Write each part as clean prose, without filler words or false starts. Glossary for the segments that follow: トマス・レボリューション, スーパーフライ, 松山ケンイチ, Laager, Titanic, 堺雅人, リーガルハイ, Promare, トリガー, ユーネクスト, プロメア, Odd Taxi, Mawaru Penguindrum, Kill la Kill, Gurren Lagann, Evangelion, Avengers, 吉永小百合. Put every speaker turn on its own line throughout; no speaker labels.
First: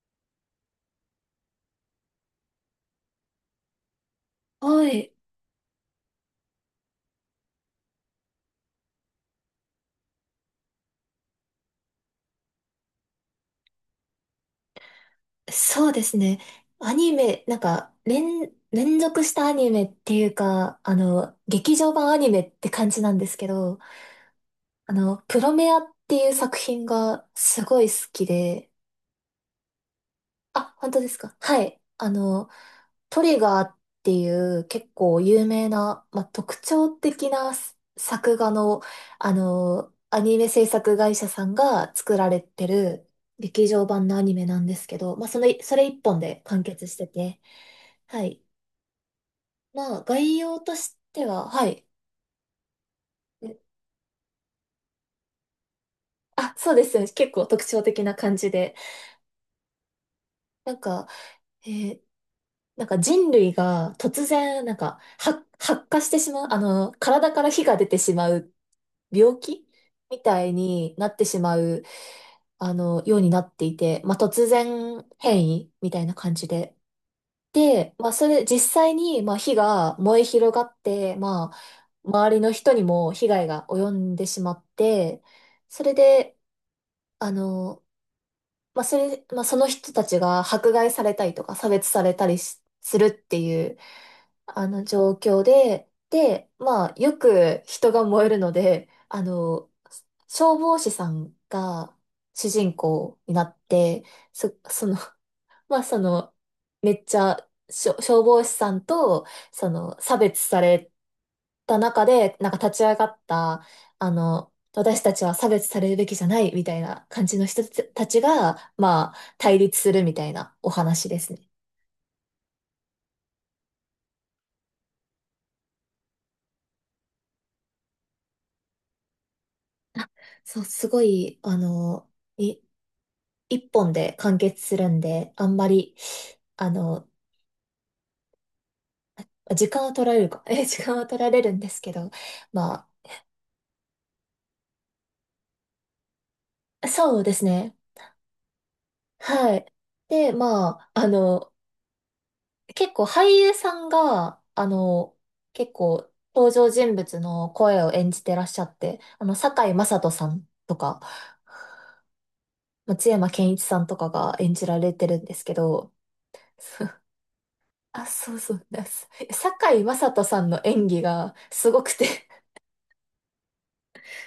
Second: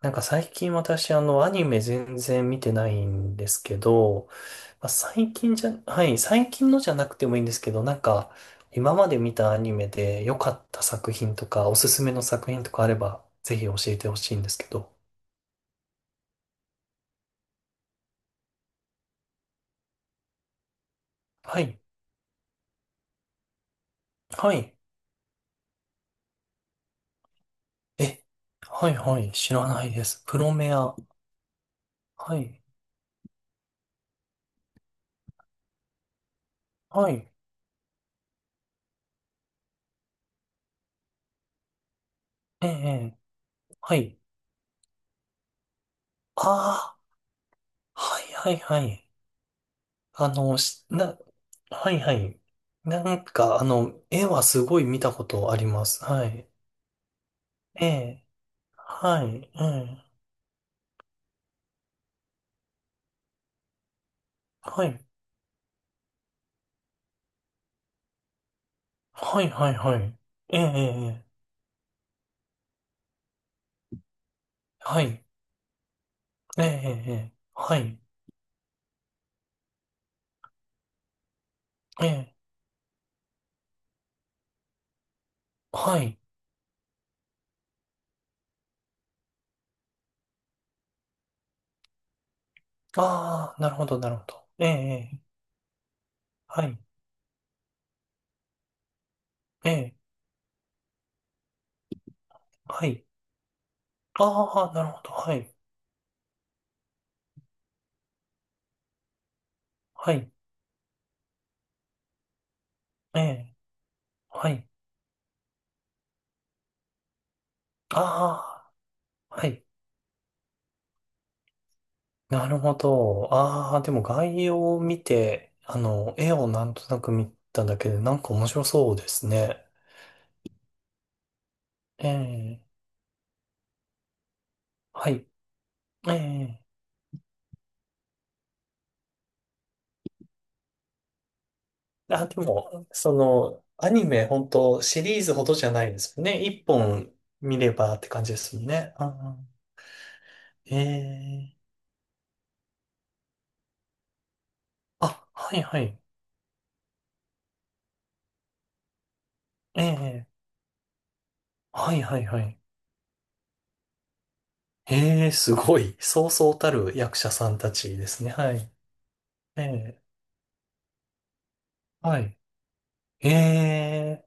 なんか最近私あのアニメ全然見てないんですけど、ま
は
あ、
い、
最近じゃ、はい、最近のじゃなくてもいいんですけど、なんか今まで見たアニメで良かった作品とかおすすめの作品とかあればぜひ教えてほしいんですけど。
そうですね。アニメ、なんか、連続したアニメっていうか、
は
劇
い、
場版アニメって感じなんですけど、
はい、
プロメアっていう作品がすごい好
え、
きで。
はい、はい、知らないです。プロメ
あ、本
ア。
当ですか。はい。
はい、
トリガーっていう結構有名な、まあ、特徴
は
的
い、
な作画の、アニメ制作会社さんが作られて
ええ、え
る
え
劇場
は
版の
い。
アニメなんですけど、まあ、その、それ一本で完結し
あ
てて。
あ、は
は
い、
い。
はい、はい。
まあ、
あ
概
の、
要としては。はい。
はいはい。なんか、
え
あの、絵はすごい見たことあります。はい。
あ、そうですよね。結構特徴
え
的な
え、
感じで。
はい、ええ、
なんか、えーなんか人類が突然、なん
は
か、
い、
発火してしまう、体から火が出てしまう病
はい、
気
はい、はい。
みたい
ええ、
になっ
え
てし
え、
まう、ようになっていて、まあ、突
は
然
い、
変異みたいな感じ
え
で。
え、ええ、は
で、
い、
まあ、それ、実際に、まあ、火が燃え広がって、まあ、
え
周
え、
りの人にも被害が及んでしまって、それ
はい。
で、あの、まあ、それ、まあ、その人たちが迫害されたりとか差別されたりするって
ああ、
い
なる
う、
ほど、なるほど。
あ
ええ、
の
え
状
え
況で、で、
はい、
まあ、よく人が燃えるので、
ええ、
消防士さんが主人
はい。
公になって、そ、
ああ、な
そ
る
の
ほど、はい、
その、めっちゃ消防士さんと、その、
は
差
い、
別された中で、なんか立ち上がっ
ええ、
た、
はい。
私たちは差別されるべきじゃないみたいな感じの人たち
あ
が、まあ、
あ、は
対
い。
立するみたいなお話ですね。
なるほど。ああ、でも概要を見て、あの、絵をなんとなく見ただけで、なんか面白そうですね。
そう、すごい、
え
い
え、
一本で完結するん
はい。
で、あんまり、
ええ。
あの、時間は取られるか、時間は取られるんですけど、
あ、でも、
ま
その、アニメ、本当シリーズほどじゃないですよね。一
あ、
本
そうです
見れ
ね。
ばって感じですよね。うん
はい。で、ま
え
あ、
え。
結構俳優さんが、
あ、はい
結
はい。
構登場人物の声を演じてらっしゃって、堺
え
雅人さ
え。
んとか、
はいはいはい。
松山ケンイチさんとかが演じられてるん
ええ、
ですけ
すご
ど、
い。そうそ うた
そ
る
う
役者さんたち
あ、
ですね。
そう
は
そう
い。
です。
え
堺雅
え。
人さんの演技がすごくて、
はい。ええ。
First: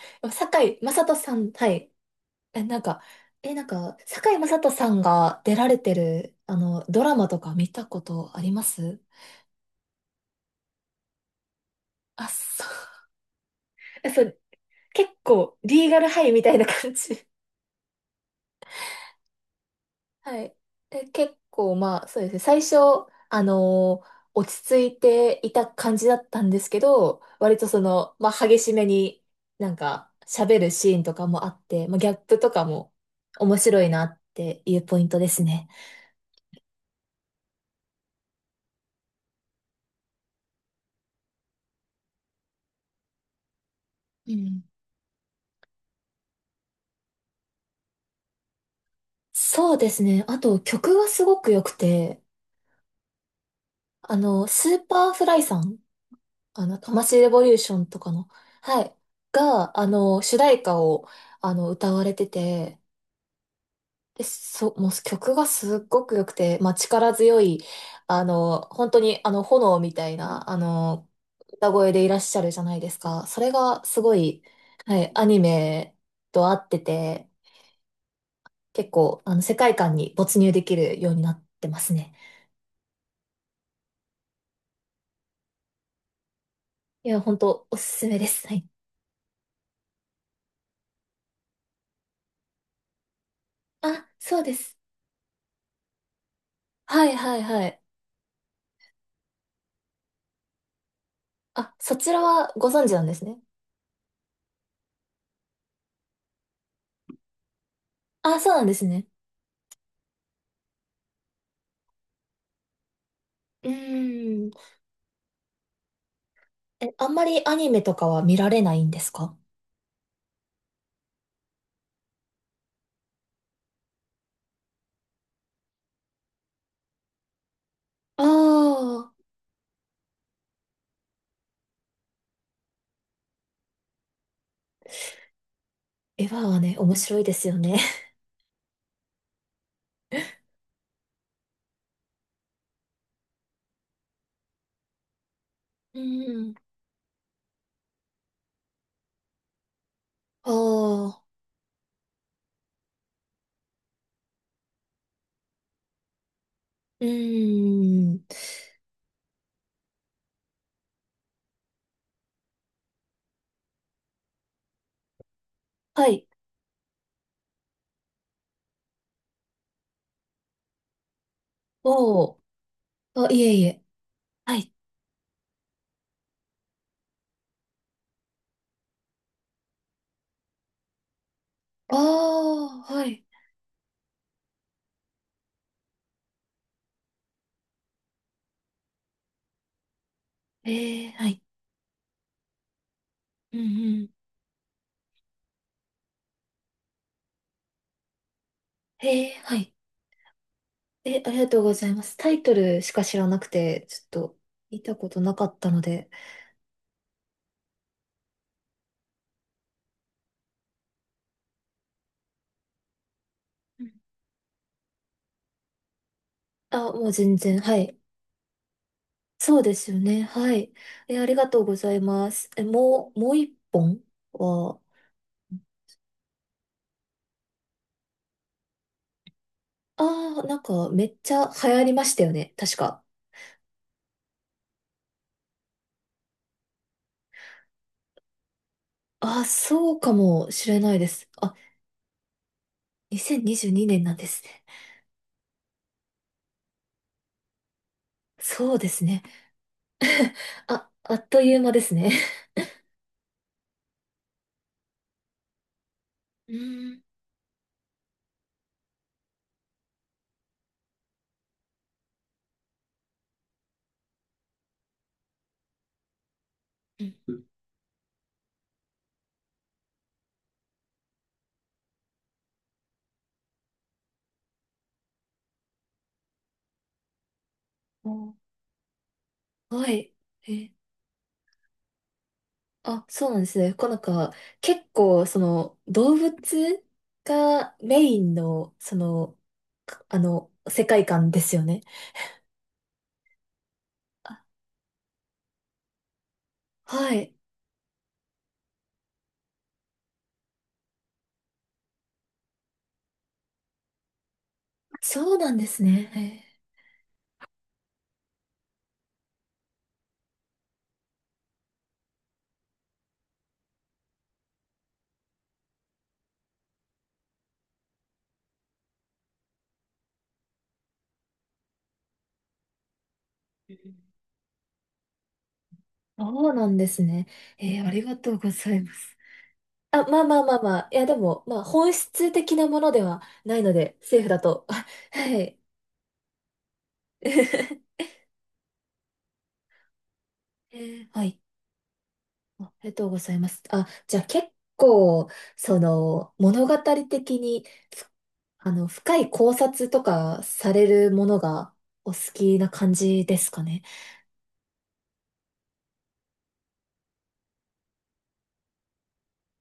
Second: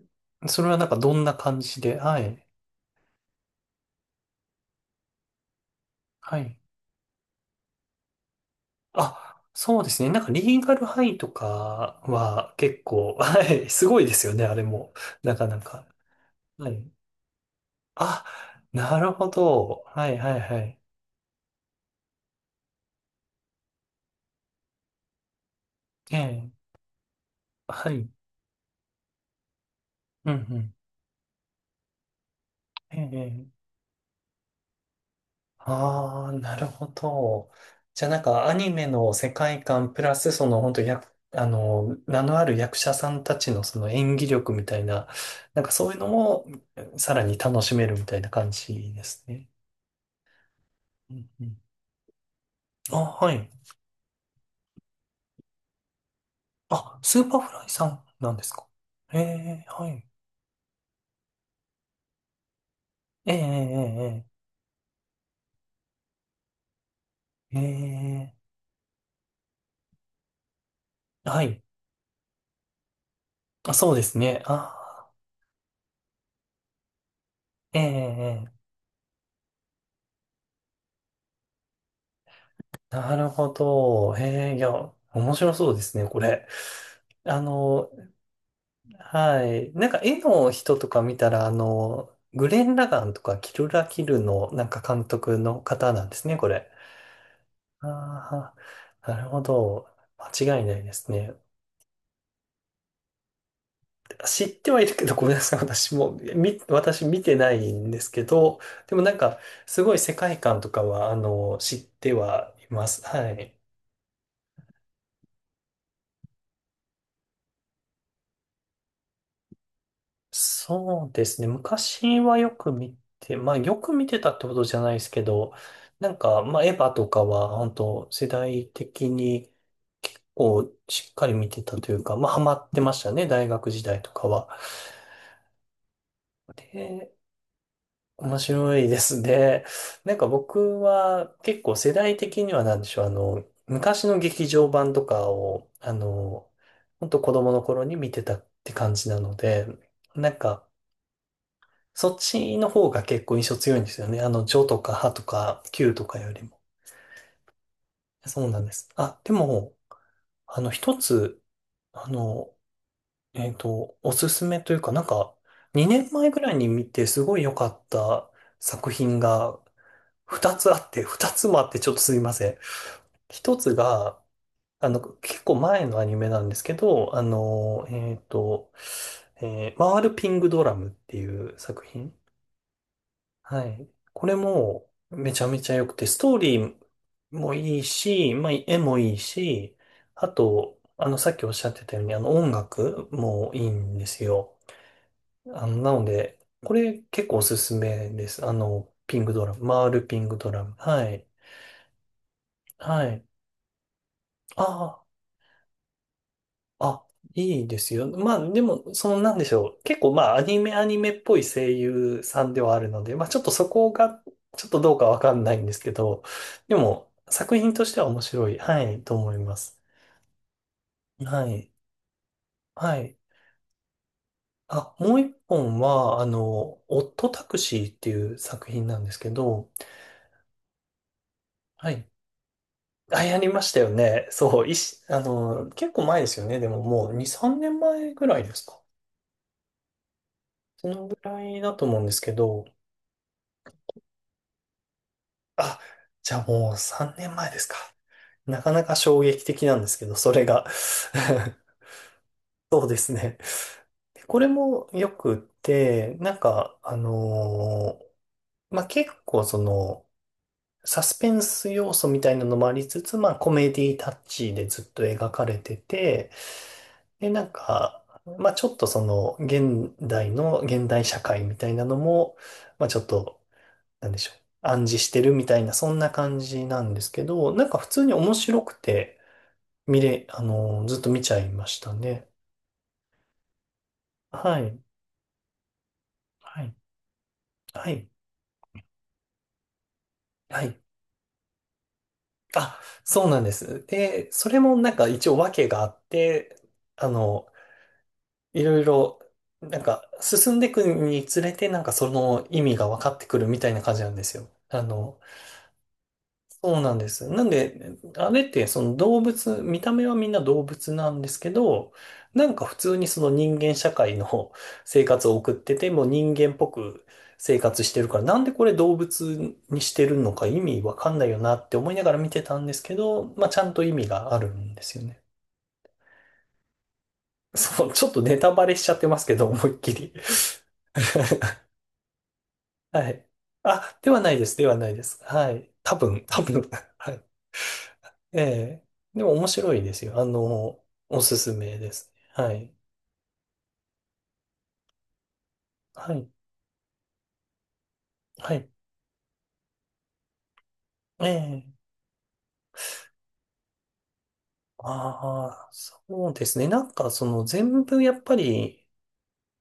それは
堺
なん
雅
かど
人
んな
さん、
感
は
じ
い。
で、はい。
え、なんか、え、なんか、堺雅人さんが出られてる、
はい。
ドラマとか見たことあります？
あ、そうですね。なんかリーガルハイとか
あ、
は
そう。
結構、はい。すごいで
そ
すよ
う、
ね、あれも。
結
なか
構、
なか。
リーガルハイみたいな
はい。
感じ。
あ、なるほど。はいは
は
い
い。
はい。
で、結構まあそうですね。最初、落ち着いていた感じだ
え
ったん
え。
ですけど、割とそ
はい。
の、まあ激しめになんか
うんう
喋る
ん。
シーンとかもあって、まあギャップとかも
え
面
え。
白いなっていうポイントですね。
ああ、なるほど。じゃあなんかアニメの世界観プラスその本当や、あの、名のある役者さんたちのその演技
う
力
ん。
みたいな、なんかそういうのもさらに楽しめるみたいな感じですね。
そうですね。あと曲が
う
す
ん
ご
う
く
ん、
良くて、
あ、はい。
スーパーフライさんト
あ、
マス・
ス
レ
ーパー
ボリ
フ
ュー
ライ
ショ
さ
ンと
ん
かの、
なんですか。
はい、
ええ、
が、
はい。
主題歌を、歌われてて、
ええ、
で、もう曲がすっごく良くて、まあ、力強い、
ええ、ええ、え
本当に、炎みたいな、
えはい。
歌声でいらっしゃるじゃないですか。それ
あ、
が
そう
す
で
ご
すね。
い、は
あ
い、アニメと合ってて、
ー、ええ、ええ
結構、世界観に没入できるようになってますね。
なるほど。ええ、いや、面白そうですね、これ。
いや、本
あ
当お
の、
すすめです。はい。
はい。なんか絵の人とか見たら、あの、グレン・ラガンとかキルラ・キ
あ、
ル
そう
の
で
なん
す。
か監督の方なんですね、これ。
はい、はい、はい。
ああ、なるほど。間違いないですね。
あ、そちらはご存知なんですね。
知ってはいるけど、ごめんなさい。私も、私見てないんですけ
あ、そう
ど、
なんです
でも
ね。
なんか、すごい世界観とかは、あの、知ってはいます。はい。
うーん。え、あんまりアニメとかは見られないんですか？
そうですね。昔はよく見て、まあよく見てたってことじゃないですけど、なんか、まあエヴァとかは本当
あ
世代的
あ
に結構しっかり見てたというか、まあハマってましたね、大学時代とかは。
ー、エヴァはね、面
で、
白いですよね。
面白いですね。なんか僕は結構世代的にはなんでしょう、あの、昔の劇場版とかを、あ
うー
の、
ん。
本当子供の頃に見てたって感じなので、なん
あ
か、
あ、
そっちの方が結構印象強いんですよね。あの、ジョとかハとかキューとかよりも。
うーん。
そうなんです。あ、でも、あの、一つ、あの、おすすめというか、なんか、2
は
年
い。
前ぐらいに見てすごい良かった作品が2つあって、2つもあってちょっとすみ
お
ま
ー。
せん。
あ、いえ
一
い
つ
え。
が、
はい。
あの、結構前のアニメなんですけど、あの、回るピングドラムっていう作
あ
品。
あ、はい。
はい。これもめちゃめちゃ良くて、ストーリーもいいし、まあ、絵もいいし、あと、
え
あ
え、
の、
は
さっ
い。
きおっしゃってたように、あの、音楽も
うん
いいん
う
で
ん。
すよ。あの、なので、これ結構おすすめです。あの、ピ
え
ング
え、
ドラ
は
ム、
い。
回るピングドラム。は
え、
い。
ありがとうございます。タイトルしか
は
知
い。
らなくて、ちょっと、
あ
見たこ
あ。
となかったので。
あ、いいですよ。まあ、でも、その、なんでしょう。結構、まあ、アニメ、アニメっぽい声優さんではあるので、まあ、ちょっとそ
うん。
こが、ちょっとどうかわかんないんですけど、で
あ、もう
も、
全
作
然、
品
は
とし
い。
ては面白い、はい、と思いま
そうで
す。
すよね。はい。え、あり
は
がとう
い。
ございます。え、
は
も
い。
う、もう一本は。
あ、もう一本は、あの、オットタクシーっていう作品なんですけど、
ああ、なんかめっちゃ流行
は
りま
い。
したよね。確か。
あ、やりましたよね。そう、あの、結構前ですよね。でも、もう2、3年前ぐらいですか。
ああ、そうかもしれ
そ
ないで
のぐ
す。
ら
あ、
いだと思うんですけど、
2022年なんですね。
あ、じゃあもう3年前ですか。なか
そう
な
で
か
す
衝
ね。
撃的なんですけど、そ れが。
あ、あっという間 ですね。
そうですね。でこれもよくって、なん
う
か、
ー
あ
ん。
のーまあ、結構その、サスペンス要素みたいなのもありつつ、まあ、コメディタッチでずっと描かれてて、
う
で、
ん。
なんか、まあ、ちょっとその、現代の、現代社会みたいなのも、まあ、ちょっとなんでしょう、暗示してるみたいな、そんな感じなんですけど、なんか普通に面
お、
白くて、
はい。
あ
え、
のーずっと見ちゃいましたね。
あ、そうなんですね。こうなんか、
はい、
結構、その、動
はい、
物が
は
メ
い、
インの、その、
はい。
世界観ですよね。
あ、そうなんです。で、
あ、
それもなんか一応訳があって、あ
はい。
の、いろいろ、なんか進んでいくにつれて、なんかその意味が分かってくるみたいな感じなんですよ。あの、
そうなんですね。へえ、
そうなんです。なんで、あれってその動物、見た目はみんな動物なんですけど、なんか普通にその人間社会の 生活を送ってて、もう人間っぽく生活してるから、なんでこれ動物にしてるのか意味わかんないよなって思いながら見てたんですけど、まあちゃんと意味があるんですよね。
そうなんですね。
そ
あ
う、
り
ちょっ
が
と
とう
ネ
ご
タバ
ざ
レ
い
しち
ま
ゃって
す。
ますけど、思いっき
あ、
り。
まあまあまあ まあ。いや、でも、まあ、本質的なもので
は
は
い。
ないので、
あ、で
セ
は
ーフ
ない
だ
です。
と。
で は
あ、
ないです。
は
は
い。
い。多分、多分。はい。
え
ええ。でも面白いですよ。あの、お
は
す
い。
すめですね。は
あ、あ
い。
りがとうございます。あ、じゃあ結構、そ
はい。
の、物語的に、ふ
はい。
深い考察とかされるも
え
のが
え。
お好きな感じですかね？
ああ、そうですね。なんかその全部やっぱり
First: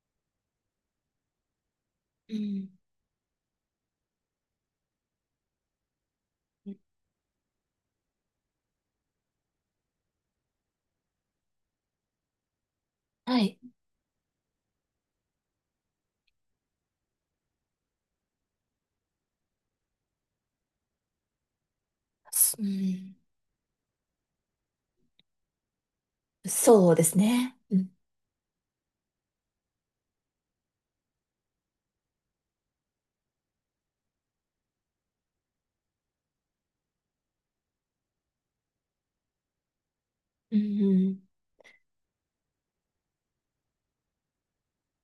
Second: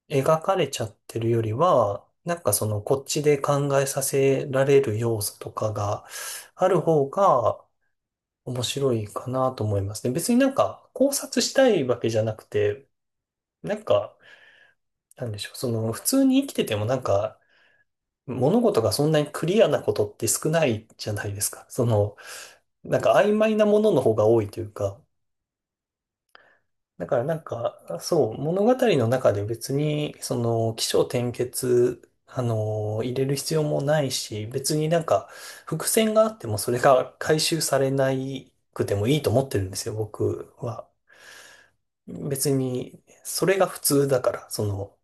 描かれちゃってるよりは、
う
なんかそ
ん。
のこっちで考えさせられる要素とかがある方が面白いかなと思いますね。別になんか考察したいわけじゃなくて、
はい。
なんか、なんでしょう。その普通に生きててもなんか物事がそんなにクリアなことって少ないじゃないですか。その、
う
なんか
ん。
曖昧なものの方が多いというか。
そうで
だ
す
からなん
ね。う
か、
ん。
そう、物語の中で別に、その、起承転結、あの、入れる必要もないし、別になんか、伏線があってもそれが回収されなくてもいいと思ってるんですよ、僕
うん
は。
うん、
別に、それが普通だから、その、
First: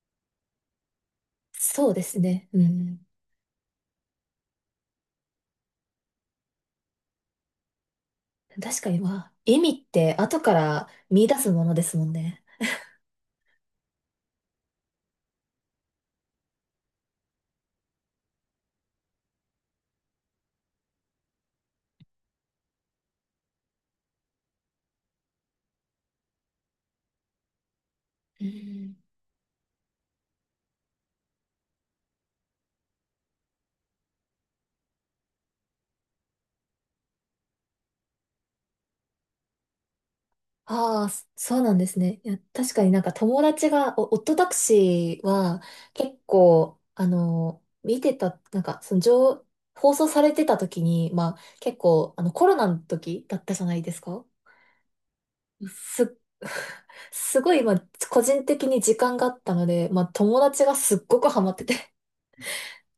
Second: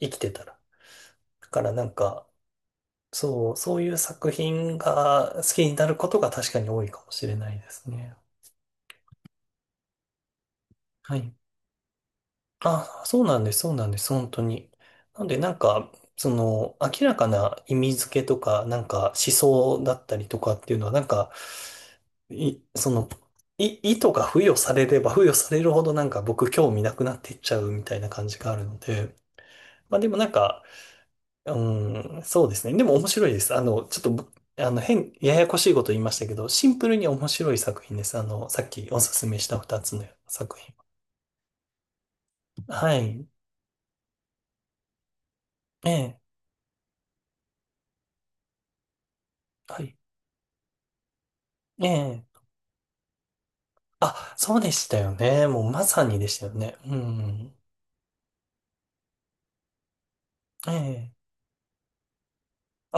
生きてたら。だからな
そう
ん
です
か、
ね。うん。
そう、そういう作品が好きになることが確かに多いかもしれないですね。
確かに、まあ、意味って後から
は
見
い。
出すものですもんね。
あ、そうなんです、そうなんです、本当に。なんで、なんか、その、明らかな意味付けとか、なんか思想だったりとかっていうのは、なんか、その、意図が付与されれば付与されるほどなんか僕興味なくなっていっちゃうみたいな感じ
う
があるの
ん。
で、まあでもなんか、うん、そうですね。でも面白いです。あの、ちょっとぶ、あの、ややこしいこと言いましたけど、シンプルに面白い作品です。あの、さっきおすすめした二つの作品。
ああ、そうなんですね。いや、確かに
は
なんか
い。
友達が、お、夫タクシーは
え
結
え、
構、見てた、なんか、その情、
は
放
い。
送されてた時に、まあ、結
え
構、
え。
コロナの時だったじゃないですか。
あ、そうでしたよね。もうまさ
す、
にでしたよね。う
すご
ん。
い、まあ、個人的に時間があったので、まあ、友達
え
がすっごく
え。
ハマってて、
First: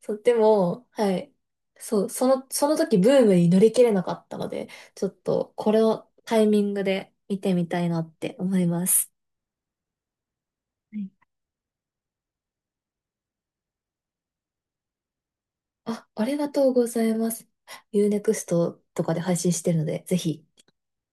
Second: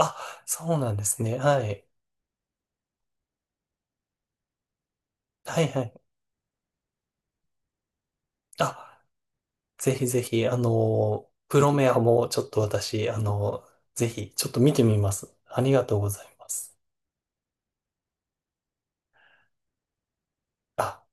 そう。で
そう
も、
なんで
は
す
い。
ね。はい。
そう、その時ブームに乗り切れなかったので、ちょっと
はい
これ
はい。
をタイミングで見てみたいなって思いま
あ、
す。
ぜひぜひ、あ
はい。
の、プロメアもちょっと私、あの、ぜひ、ちょっと見てみます。ありがとう
あ、
ござ
あ
い
りが
ま
とう
す。
ございます。ユーネクストとかで配信してるので、ぜひ。
あ